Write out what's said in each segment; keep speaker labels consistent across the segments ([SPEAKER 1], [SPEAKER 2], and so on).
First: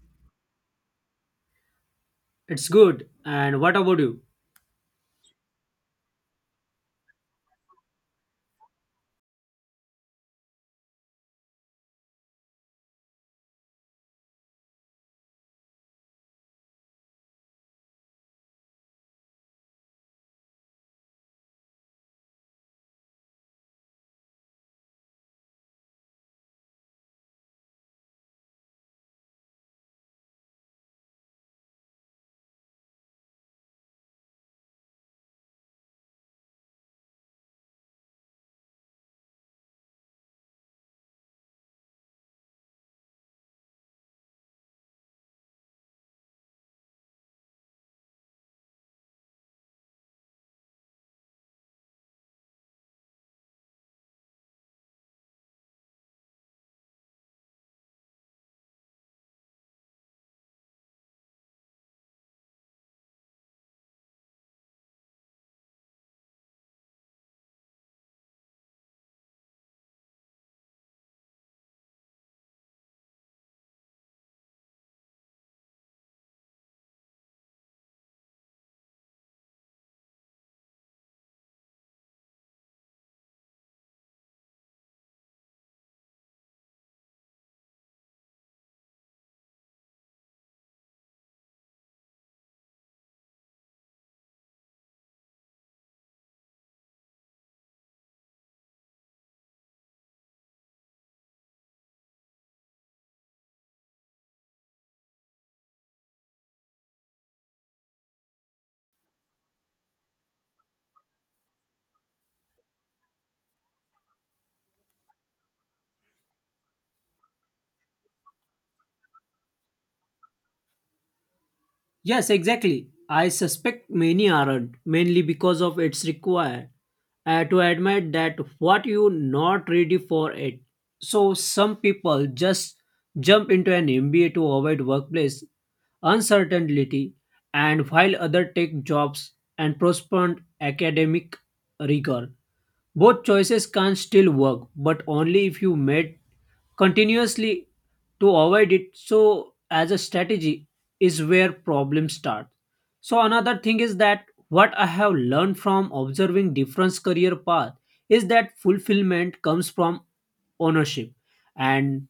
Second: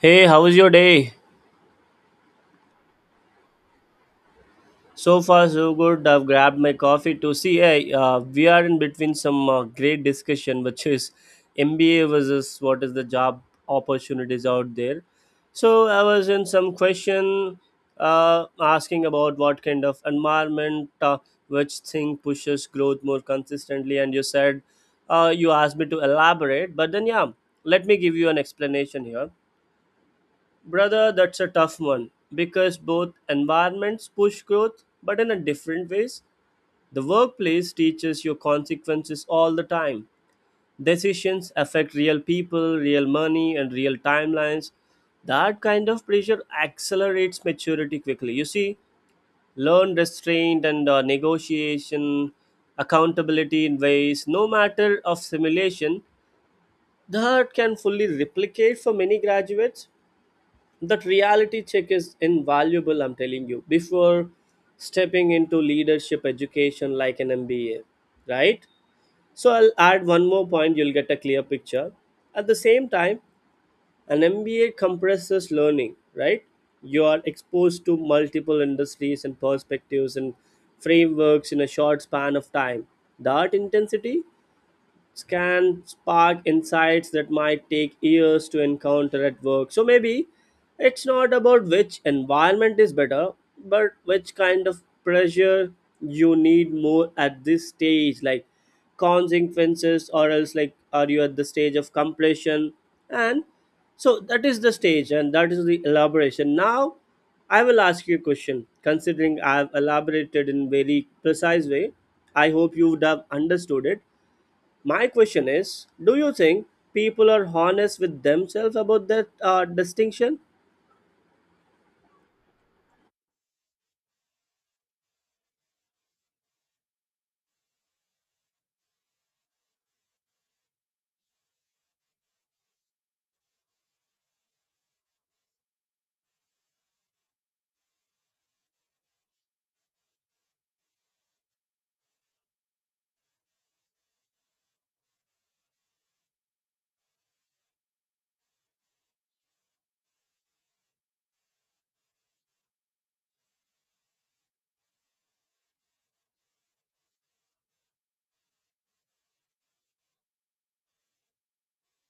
[SPEAKER 1] Hey, how was your day?
[SPEAKER 2] It's good. And what about you?
[SPEAKER 1] So far, so good. I've grabbed my coffee to see. Hey, we are in between some great discussion, which is MBA versus what is the job opportunities out there. So I was in some question asking about what kind of environment, which thing pushes growth more consistently, and you said you asked me to elaborate. But then, yeah, let me give you an explanation here. Brother, that's a tough one because both environments push growth, but in a different ways. The workplace teaches your consequences all the time. Decisions affect real people, real money, and real timelines. That kind of pressure accelerates maturity quickly. You see, learn restraint and negotiation, accountability in ways, no matter of simulation, that can fully replicate for many graduates. That reality check is invaluable. I'm telling you, before stepping into leadership education like an MBA, right? So I'll add one more point, you'll get a clear picture. At the same time, an MBA compresses learning, right? You are exposed to multiple industries and perspectives and frameworks in a short span of time. That intensity can spark insights that might take years to encounter at work. So maybe it's not about which environment is better, but which kind of pressure you need more at this stage, like consequences, or else like are you at the stage of completion? And so that is the stage, and that is the elaboration. Now, I will ask you a question. Considering I've elaborated in very precise way, I hope you would have understood it. My question is, do you think people are honest with themselves about that distinction?
[SPEAKER 2] Yes, exactly. I suspect many aren't, mainly because of it's required to admit that what you not ready for it. So some people just jump into an MBA to avoid workplace uncertainty, and while other take jobs and postpone academic rigor. Both choices can still work, but only if you made continuously to avoid it. So, as a strategy, is where problems start. So, another thing is that what I have learned from observing different career path is that fulfillment comes from ownership and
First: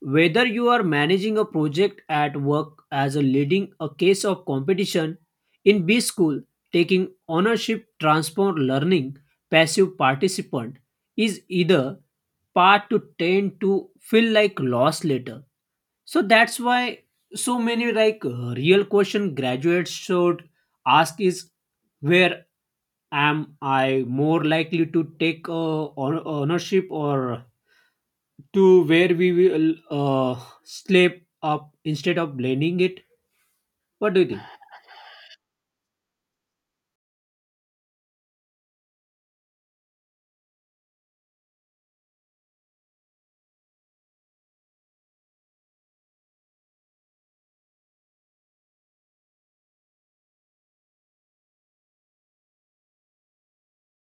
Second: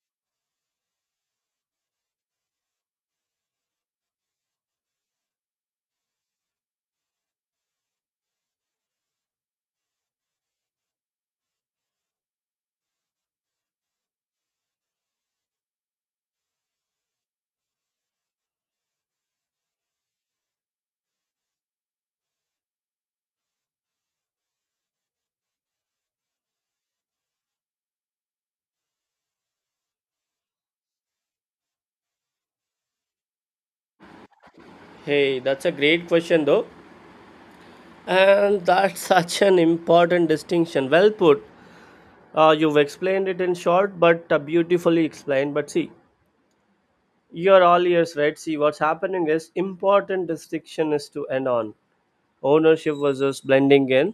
[SPEAKER 2] whether you are managing a project at work as a leading a case of competition in B school, taking ownership, transform learning, passive participant is either part to tend to feel like loss later. So that's why so many like real question graduates should ask is where am I more likely to take ownership or to where we will slip up instead of blending it. What do you think?
[SPEAKER 1] Hey, that's a great question, though. And that's such an important distinction. Well put. You've explained it in short, but beautifully explained. But see, you're all ears, right? See, what's happening is important distinction is to end on ownership versus blending in.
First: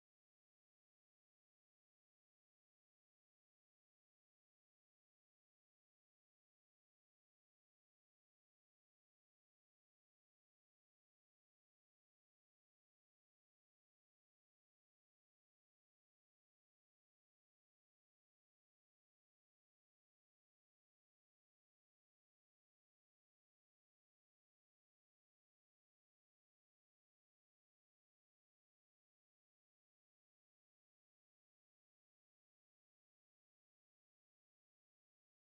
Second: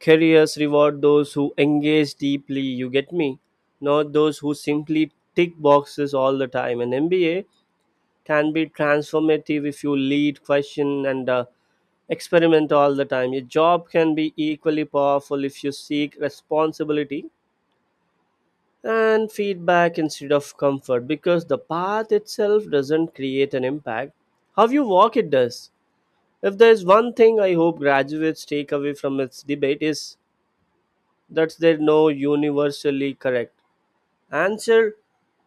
[SPEAKER 1] Careers reward those who engage deeply. You get me? Not those who simply tick boxes all the time. An MBA can be transformative if you lead, question, and experiment all the time. Your job can be equally powerful if you seek responsibility and feedback instead of comfort because the path itself doesn't create an impact. How you walk it does. If there's one thing I hope graduates take away from its debate is that there's no universally correct answer,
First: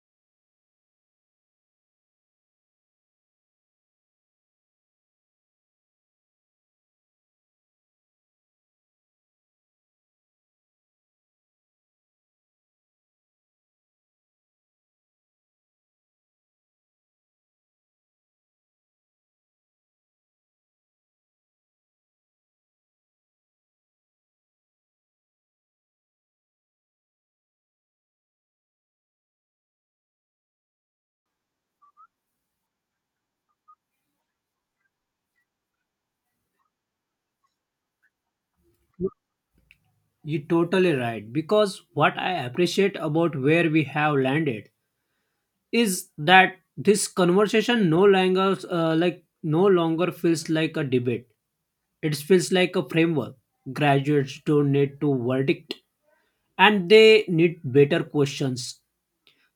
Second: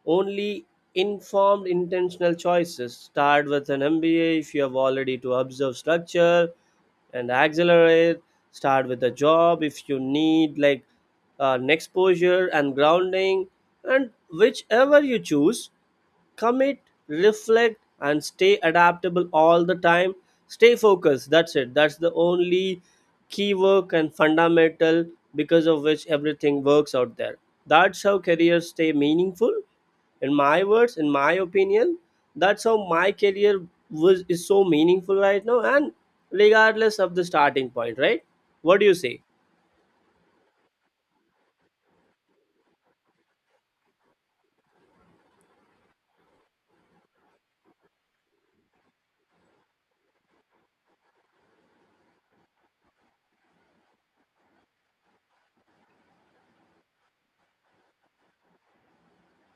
[SPEAKER 1] only informed intentional choices. Start with an MBA if you have already to observe structure and accelerate. Start with a job if you need like an exposure and grounding. And whichever you choose, commit, reflect, and stay adaptable all the time. Stay focused. That's it. That's the only key work and fundamental because of which everything works out there. That's how careers stay meaningful. In my words, in my opinion, that's how my career was is so meaningful right now, and regardless of the starting point, right? What do you say?
[SPEAKER 2] You're totally right. Because what I appreciate about where we have landed is that this conversation no longer no longer feels like a debate, it feels like a framework. Graduates don't need to verdict and they need better questions,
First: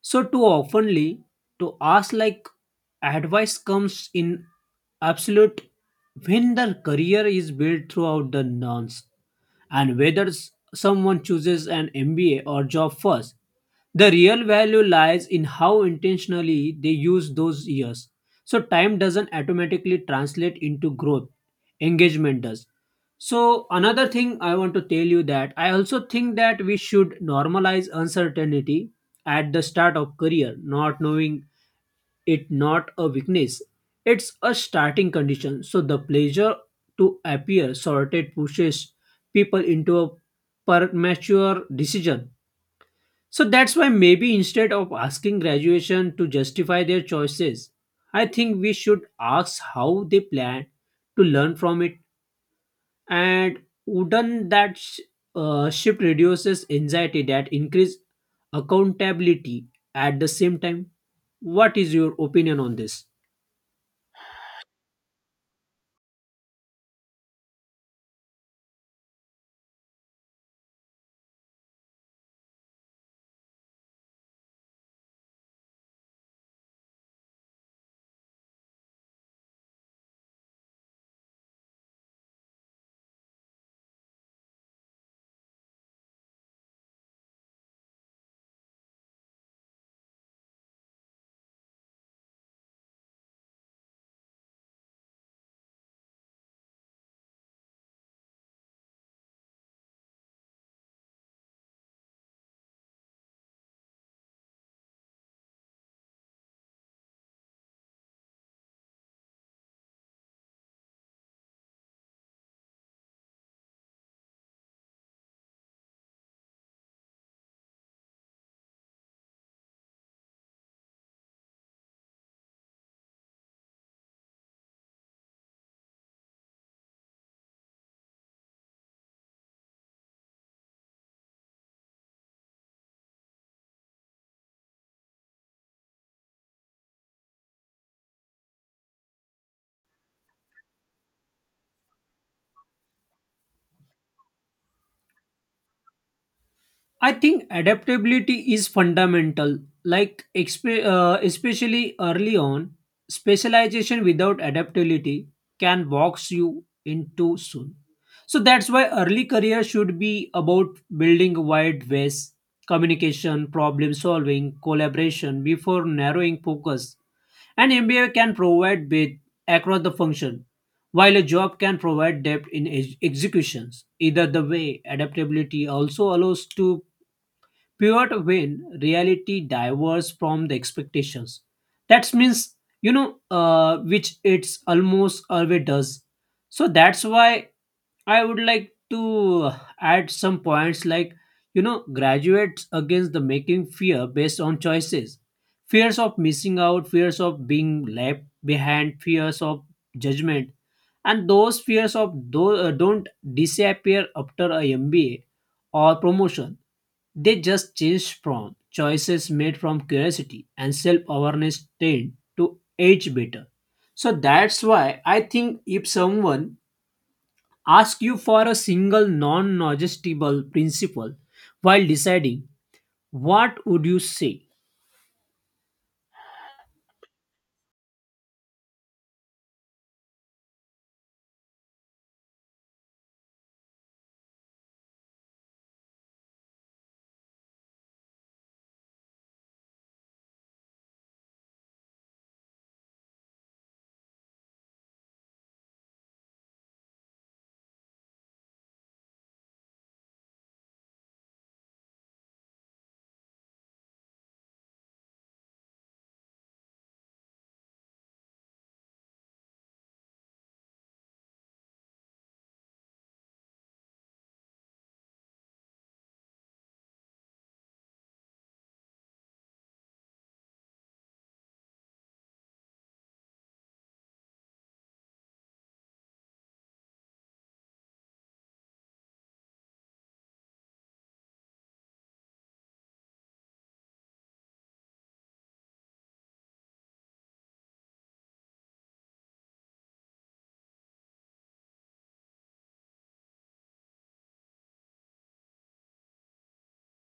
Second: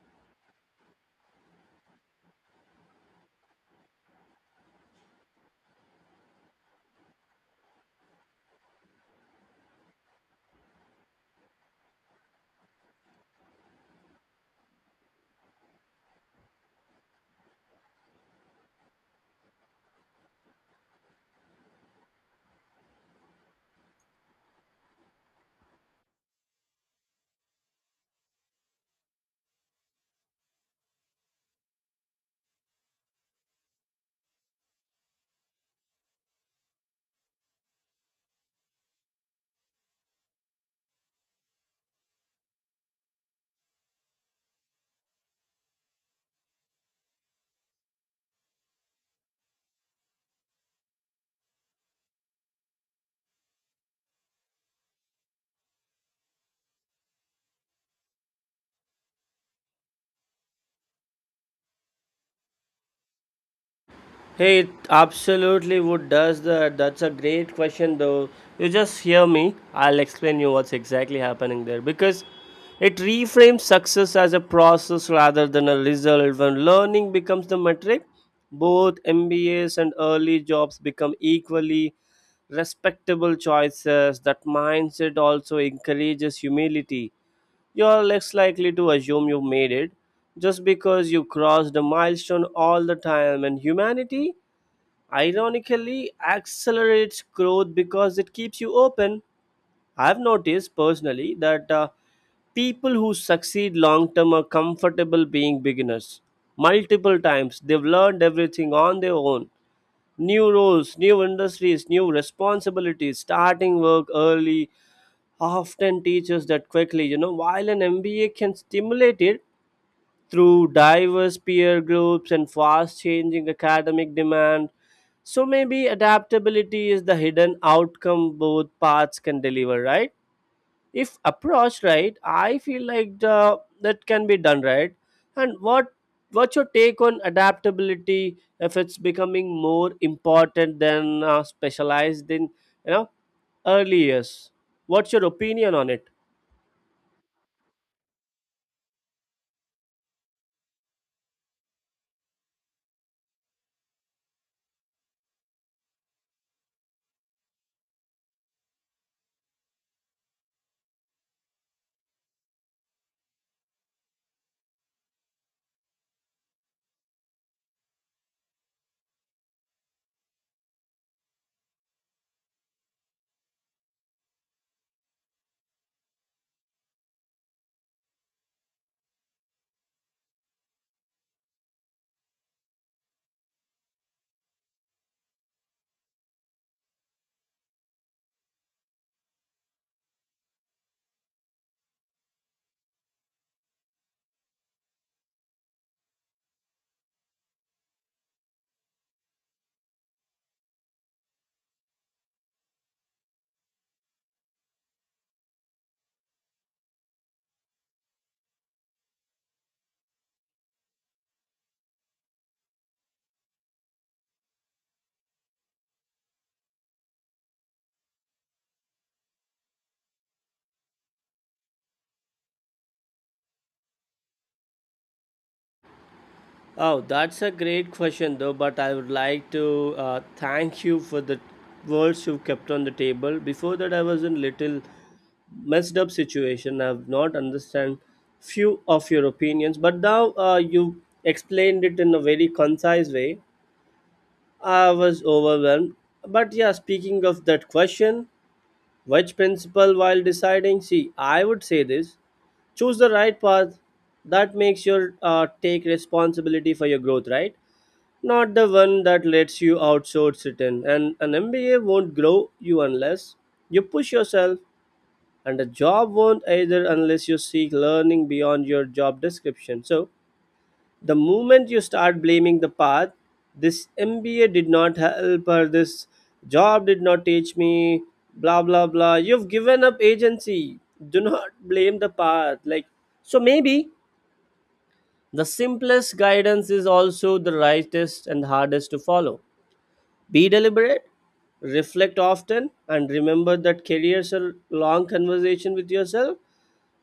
[SPEAKER 2] so too oftenly to ask like advice comes in absolute when the career is built throughout the nouns, and whether someone chooses an MBA or job first, the real value lies in how intentionally they use those years. So, time doesn't automatically translate into growth, engagement does. So, another thing I want to tell you that I also think that we should normalize uncertainty at the start of career, not knowing it not a weakness. It's a starting condition. So, the pleasure to appear sorted pushes people into a premature decision, so that's why maybe instead of asking graduation to justify their choices, I think we should ask how they plan to learn from it. And wouldn't that shift reduces anxiety that increase accountability at the same time? What is your opinion on this?
[SPEAKER 1] Hey, it absolutely would does that. That's a great question though. You just hear me. I'll explain you what's exactly happening there because it reframes success as a process rather than a result. When learning becomes the metric, both MBAs and early jobs become equally respectable choices. That mindset also encourages humility. You're less likely to assume you made it just because you crossed a milestone all the time, and humanity ironically accelerates growth because it keeps you open. I've noticed personally that people who succeed long term are comfortable being beginners. Multiple times, they've learned everything on their own: new roles, new industries, new responsibilities. Starting work early often teaches that quickly. You know, while an MBA can stimulate it, through diverse peer groups and fast changing academic demand. So maybe adaptability is the hidden outcome both paths can deliver, right? If approached right, I feel like that can be done right. And what's your take on adaptability if it's becoming more important than specialized in you know early years? What's your opinion on it?
[SPEAKER 2] I think adaptability is fundamental. Like, expe especially early on, specialization without adaptability can box you in too soon. So that's why early career should be about building wide ways, communication, problem solving, collaboration before narrowing focus. An MBA can provide width across the function, while a job can provide depth in executions. Either the way, adaptability also allows to pivot when reality diverges from the expectations. That means, you know, which it's almost always does. So that's why I would like to add some points like, you know, graduates against the making fear based on choices. Fears of missing out, fears of being left behind, fears of judgment. And those fears of don't disappear after a MBA or promotion, they just change from choices made from curiosity and self awareness tend to age better. So that's why I think if someone asks you for a single non negotiable principle while deciding, what would you say?
[SPEAKER 1] Oh, that's a great question, though. But I would like to thank you for the words you've kept on the table. Before that, I was in little messed up situation. I've not understand few of your opinions, but now you explained it in a very concise way. I was overwhelmed. But yeah, speaking of that question, which principle while deciding? See, I would say this: choose the right path. That makes your take responsibility for your growth, right? Not the one that lets you outsource it in. And an MBA won't grow you unless you push yourself, and a job won't either unless you seek learning beyond your job description. So, the moment you start blaming the path, this MBA did not help, or this job did not teach me, blah blah blah, you've given up agency. Do not blame the path. Like, so maybe the simplest guidance is also the rightest and hardest to follow. Be deliberate, reflect often, and remember that careers are long conversation with yourself.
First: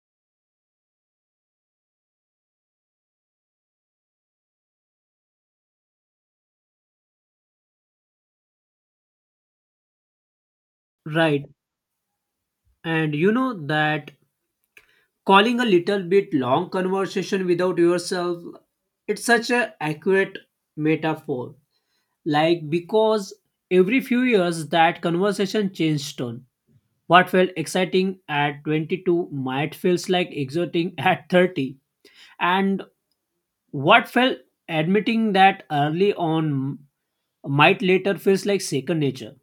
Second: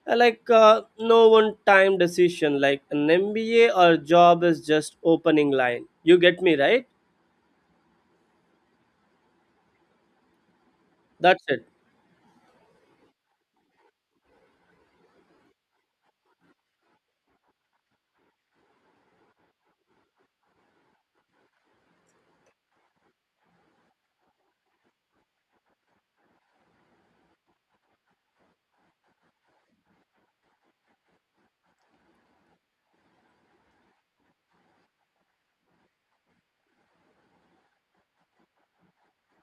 [SPEAKER 1] Like no one time decision, like an MBA or job is just opening line. You get me, right? That's
[SPEAKER 2] Right.
[SPEAKER 1] it.
[SPEAKER 2] And you know that calling a little bit long conversation without yourself, it's such a accurate metaphor. Like because every few years that conversation changed tone. What felt exciting at 22 might feels like exhorting at 30. And what felt admitting that early on might later feels like second nature.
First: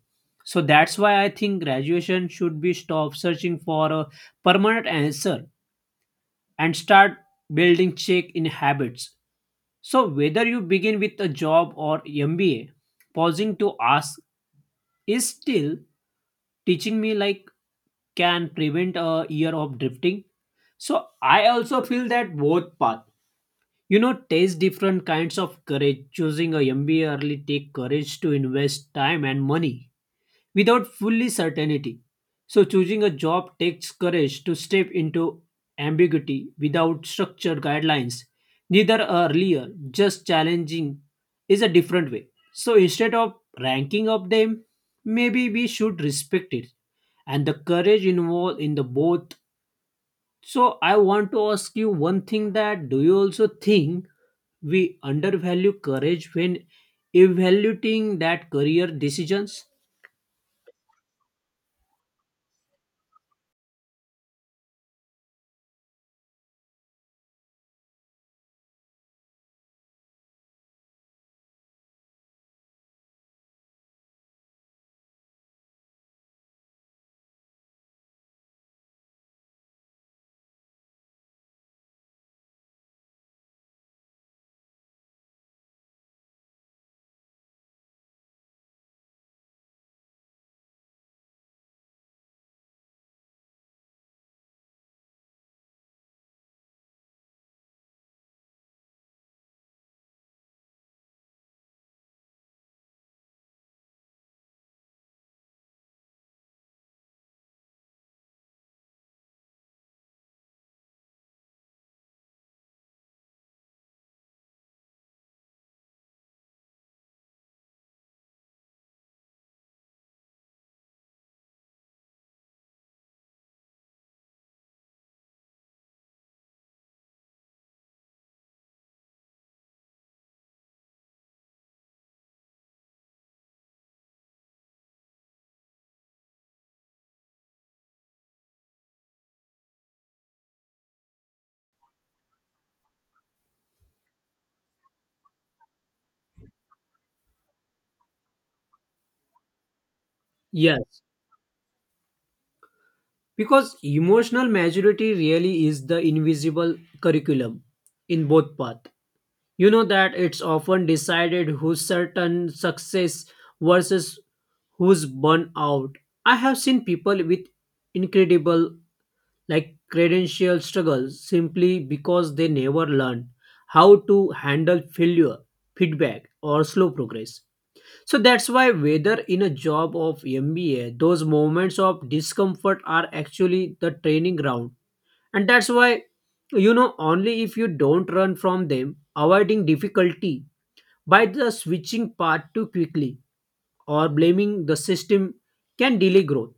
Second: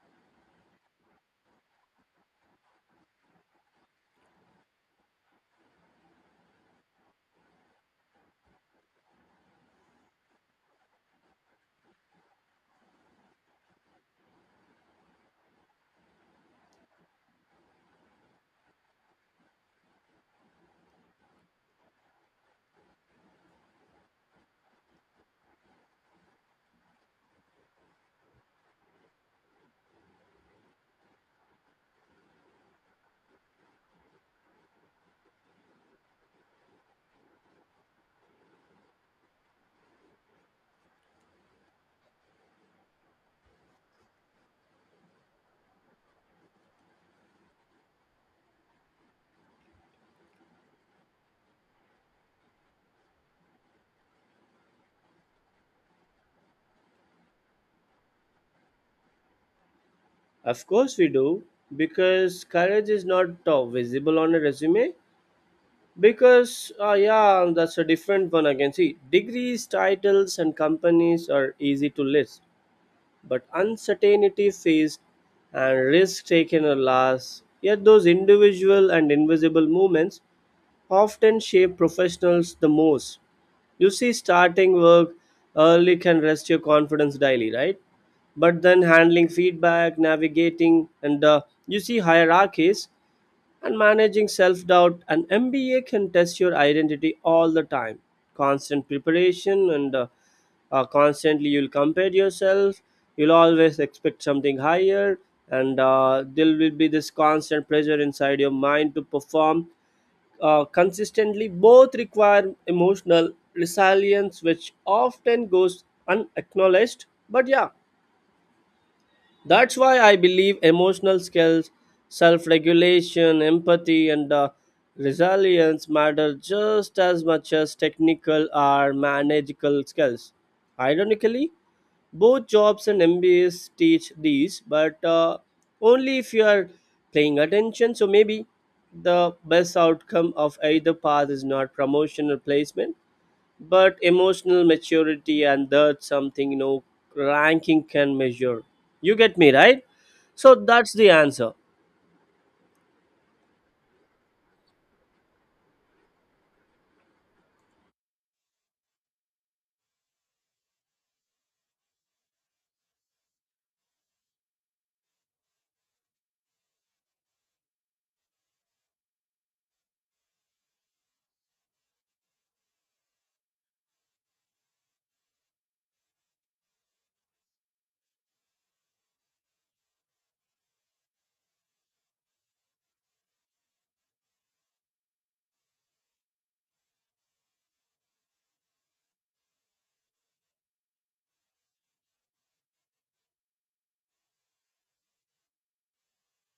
[SPEAKER 2] So that's why I think graduation should be stop searching for a permanent answer and start building check in habits. So whether you begin with a job or MBA, pausing to ask is still teaching me like can prevent a year of drifting. So I also feel that both path, you know, taste different kinds of courage. Choosing a MBA early take courage to invest time and money without fully certainty. So choosing a job takes courage to step into ambiguity without structured guidelines, neither earlier, just challenging is a different way. So instead of ranking up them, maybe we should respect it and the courage involved in the both. So I want to ask you one thing that do you also think we undervalue courage when evaluating that career decisions?
[SPEAKER 1] Of course we do, because courage is not visible on a resume. Because yeah, that's a different one again. See, degrees, titles, and companies are easy to list but uncertainty faced and risk taken are last. Yet those individual and invisible movements often shape professionals the most. You see, starting work early can rest your confidence daily, right? But then handling feedback, navigating, and you see hierarchies and managing self doubt. An MBA can test your identity all the time. Constant preparation and constantly you'll compare yourself, you'll always expect something higher, and there will be this constant pressure inside your mind to perform consistently. Both require emotional resilience, which often goes unacknowledged. But yeah, that's why I believe emotional skills, self regulation, empathy, and resilience matter just as much as technical or managerial skills. Ironically, both jobs and MBAs teach these, but only if you are paying attention. So maybe the best outcome of either path is not promotion or placement, but emotional maturity, and that's something, you know, ranking can measure. You get me, right? So that's
[SPEAKER 2] Yes.
[SPEAKER 1] the answer.
[SPEAKER 2] Because emotional maturity really is the invisible curriculum in both paths. You know that it's often decided who's certain success versus who's burnt out. I have seen people with incredible like credential struggles simply because they never learned how to handle failure, feedback or slow progress. So that's why, whether in a job of MBA, those moments of discomfort are actually the training ground. And that's why, you know, only if you don't run from them, avoiding difficulty by the switching path too quickly or blaming the system can delay growth.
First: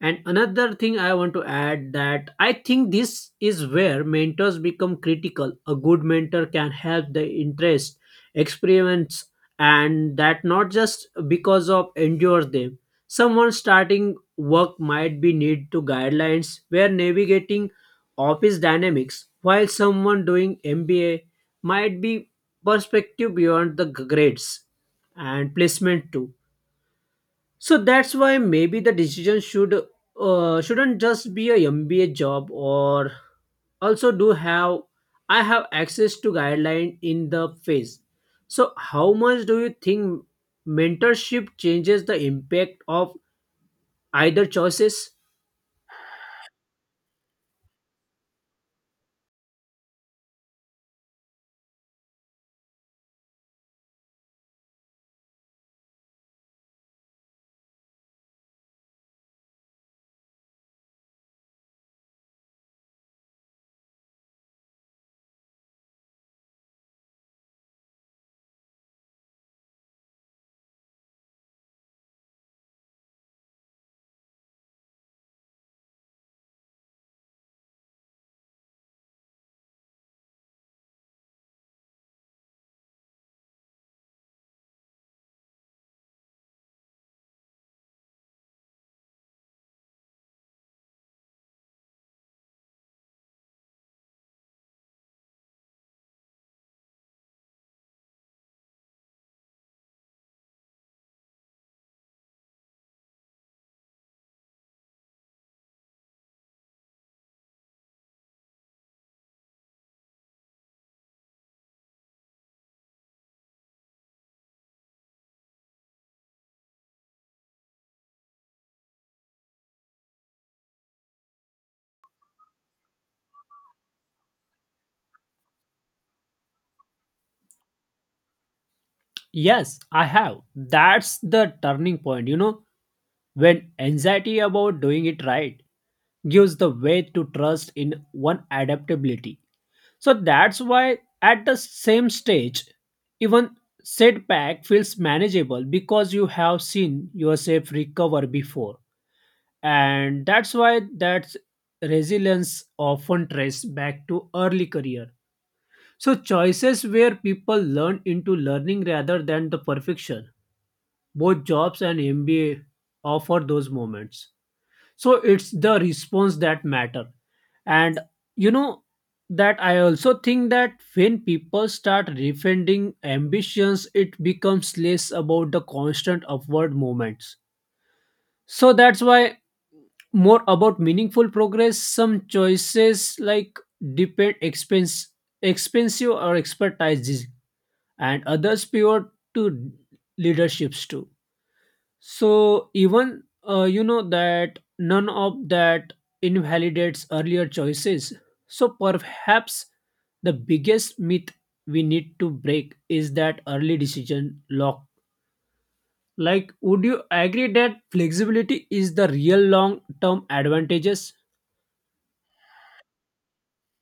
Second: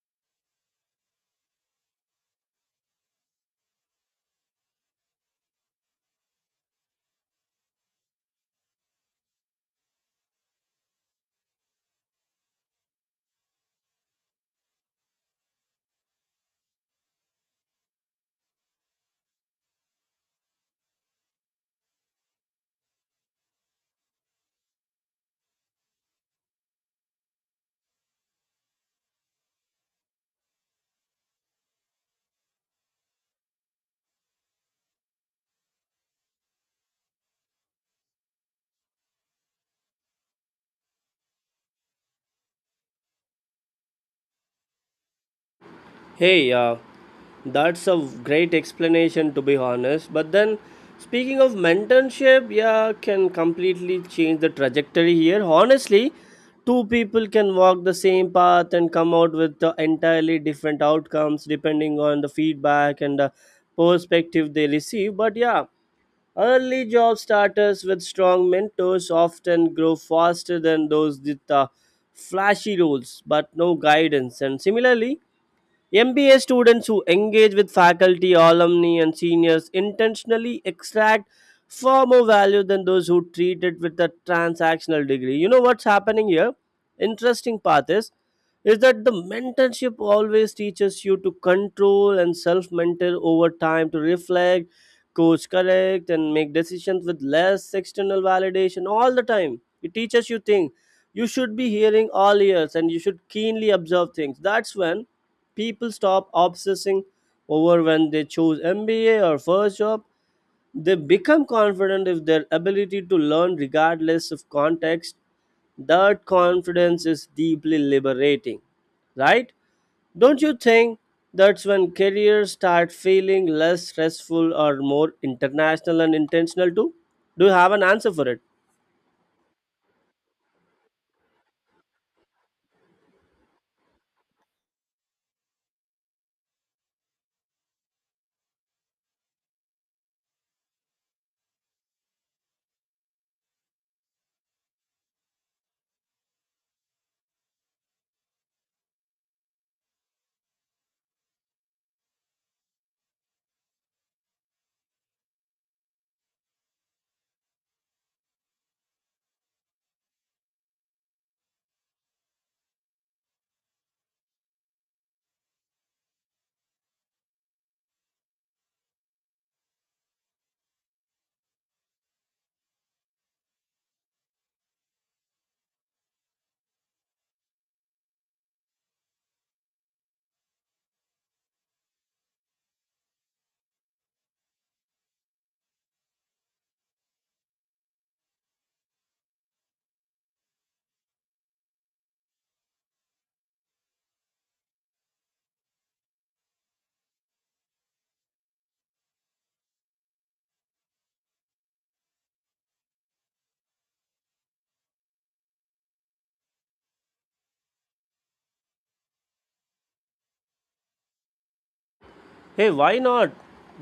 [SPEAKER 2] And another thing I want to add that I think this is where mentors become critical. A good mentor can help the interest, experiments, and that not just because of endure them. Someone starting work might be need to guidelines where navigating office dynamics, while someone doing MBA might be perspective beyond the grades and placement too. So that's why maybe the decision should shouldn't just be a MBA job or also do have I have access to guideline in the phase. So how much do you think mentorship changes the impact of either choices?
[SPEAKER 1] Hey, that's a great explanation, to be honest, but then speaking of mentorship, yeah, can completely change the trajectory here, honestly. Two people can walk the same path and come out with entirely different outcomes depending on the feedback and the perspective they receive. But yeah, early job starters with strong mentors often grow faster than those with flashy roles but no guidance. And similarly, MBA students who engage with faculty, alumni, and seniors intentionally extract far more value than those who treat it with a transactional degree. You know what's happening here? Interesting part is that the mentorship always teaches you to control and self-mentor over time to reflect, coach correct, and make decisions with less external validation all the time. It teaches you things you should be hearing all ears and you should keenly observe things. That's when people stop obsessing over when they choose MBA or first job. They become confident if their ability to learn regardless of context. That confidence is deeply liberating, right? Don't you think that's when careers start feeling less stressful or more international and intentional too? Do you have an answer for it?
[SPEAKER 2] Yes, I have. That's the turning point, you know. When anxiety about doing it right gives the way to trust in one adaptability. So that's why at the same stage, even setback feels manageable because you have seen yourself recover before. And that's why that resilience often traces back to early career. So choices where people learn into learning rather than the perfection. Both jobs and MBA offer those moments, so it's the response that matter. And you know that I also think that when people start defending ambitions it becomes less about the constant upward movements, so that's why more about meaningful progress. Some choices like depend expense expensive or expertise, and others pivot to leaderships too. So even you know that none of that invalidates earlier choices. So perhaps the biggest myth we need to break is that early decision lock. Like, would you agree that flexibility is the real long-term advantages?
[SPEAKER 1] Hey, why not?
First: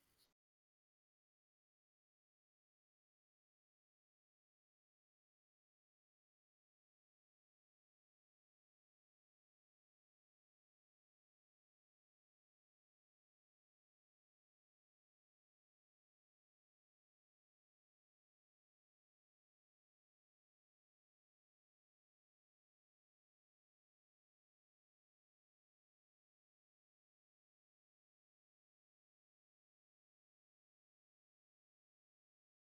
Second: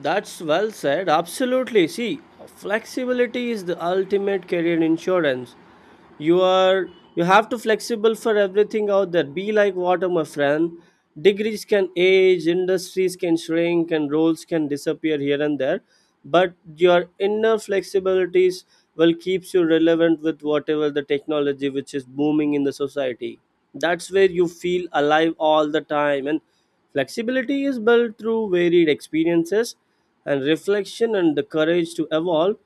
[SPEAKER 1] That's well said. Absolutely. See, flexibility is the ultimate career insurance. You are you have to flexible for everything out there. Be like water, my friend. Degrees can age, industries can shrink, and roles can disappear here and there. But your inner flexibilities will keeps you relevant with whatever the technology which is booming in the society. That's where you feel alive all the time. And flexibility is built through varied experiences and reflection and the courage to evolve.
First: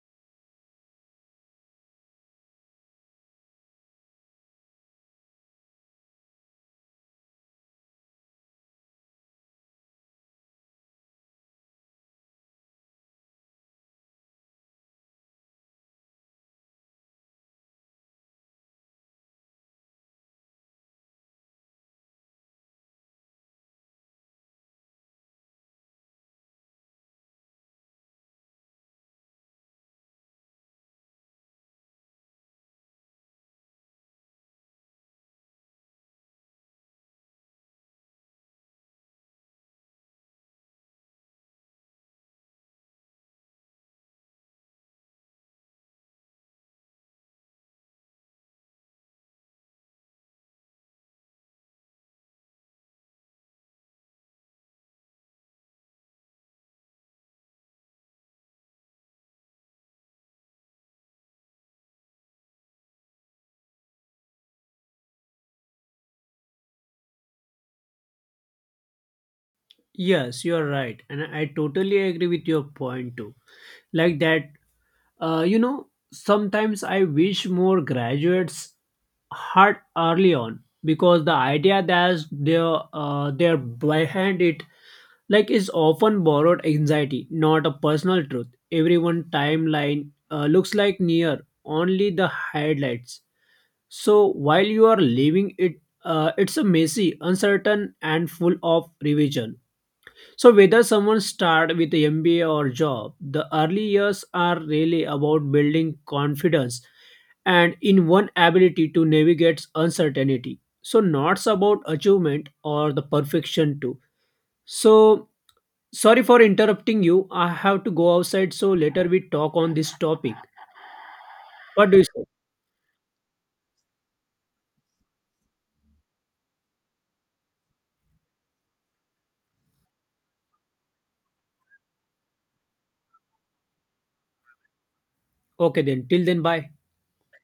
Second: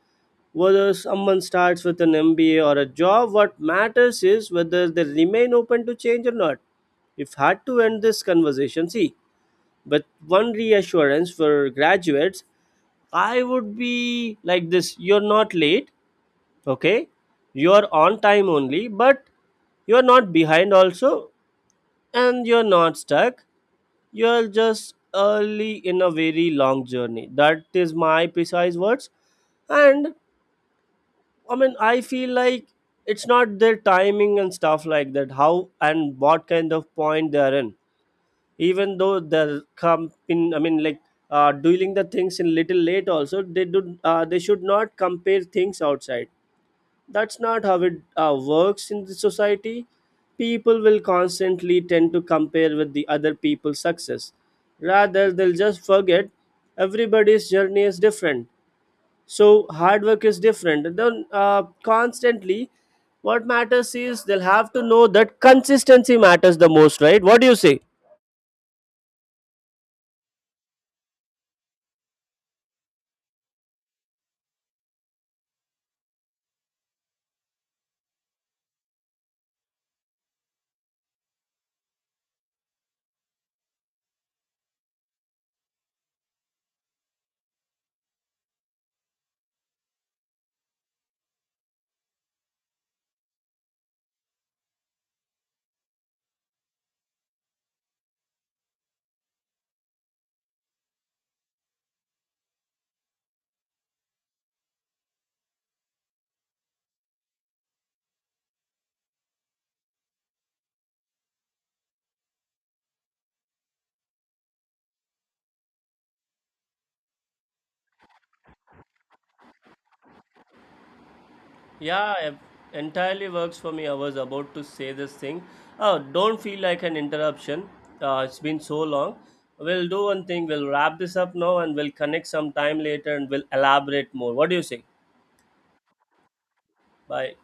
[SPEAKER 1] Whether someone starts with an MBA or a job, what matters is whether they remain open to change or not. If hard to end this conversation, see, but one reassurance for graduates I would be like this: you're not late, okay? You're on time only, but you're not behind also, and you're not stuck. You're just early in a very long journey. That is my precise words. And I mean, I feel like it's not their timing and stuff like that, how and what kind of point they are in. Even though they're come in, I mean, like doing the things in little late also, they do. They should not compare things outside. That's not how it works in the society. People will constantly tend to compare with the other people's success, rather they'll just forget everybody's journey is different. So hard work is different then constantly, what matters is they'll have to know that consistency matters the most, right? What do you say?
[SPEAKER 2] Yes, you are right, and I totally agree with your point too. Like that. You know, sometimes I wish more graduates had early on because the idea that they're behind it like is often borrowed anxiety, not a personal truth. Everyone timeline looks like near only the highlights. So while you are living it, it's a messy, uncertain, and full of revision. So whether someone start with a MBA or job, the early years are really about building confidence and in one ability to navigate uncertainty. So not about achievement or the perfection too. So sorry for interrupting you. I have to go outside. So later we talk on this topic. What do you
[SPEAKER 1] Yeah,
[SPEAKER 2] say?
[SPEAKER 1] it entirely works for me. I was about to say this thing. Oh, don't feel like an interruption. It's been so long. We'll do one thing. We'll wrap this up now and we'll connect some time later and we'll elaborate more. What do you say?
[SPEAKER 2] Okay then. Till then, bye.
[SPEAKER 1] Bye.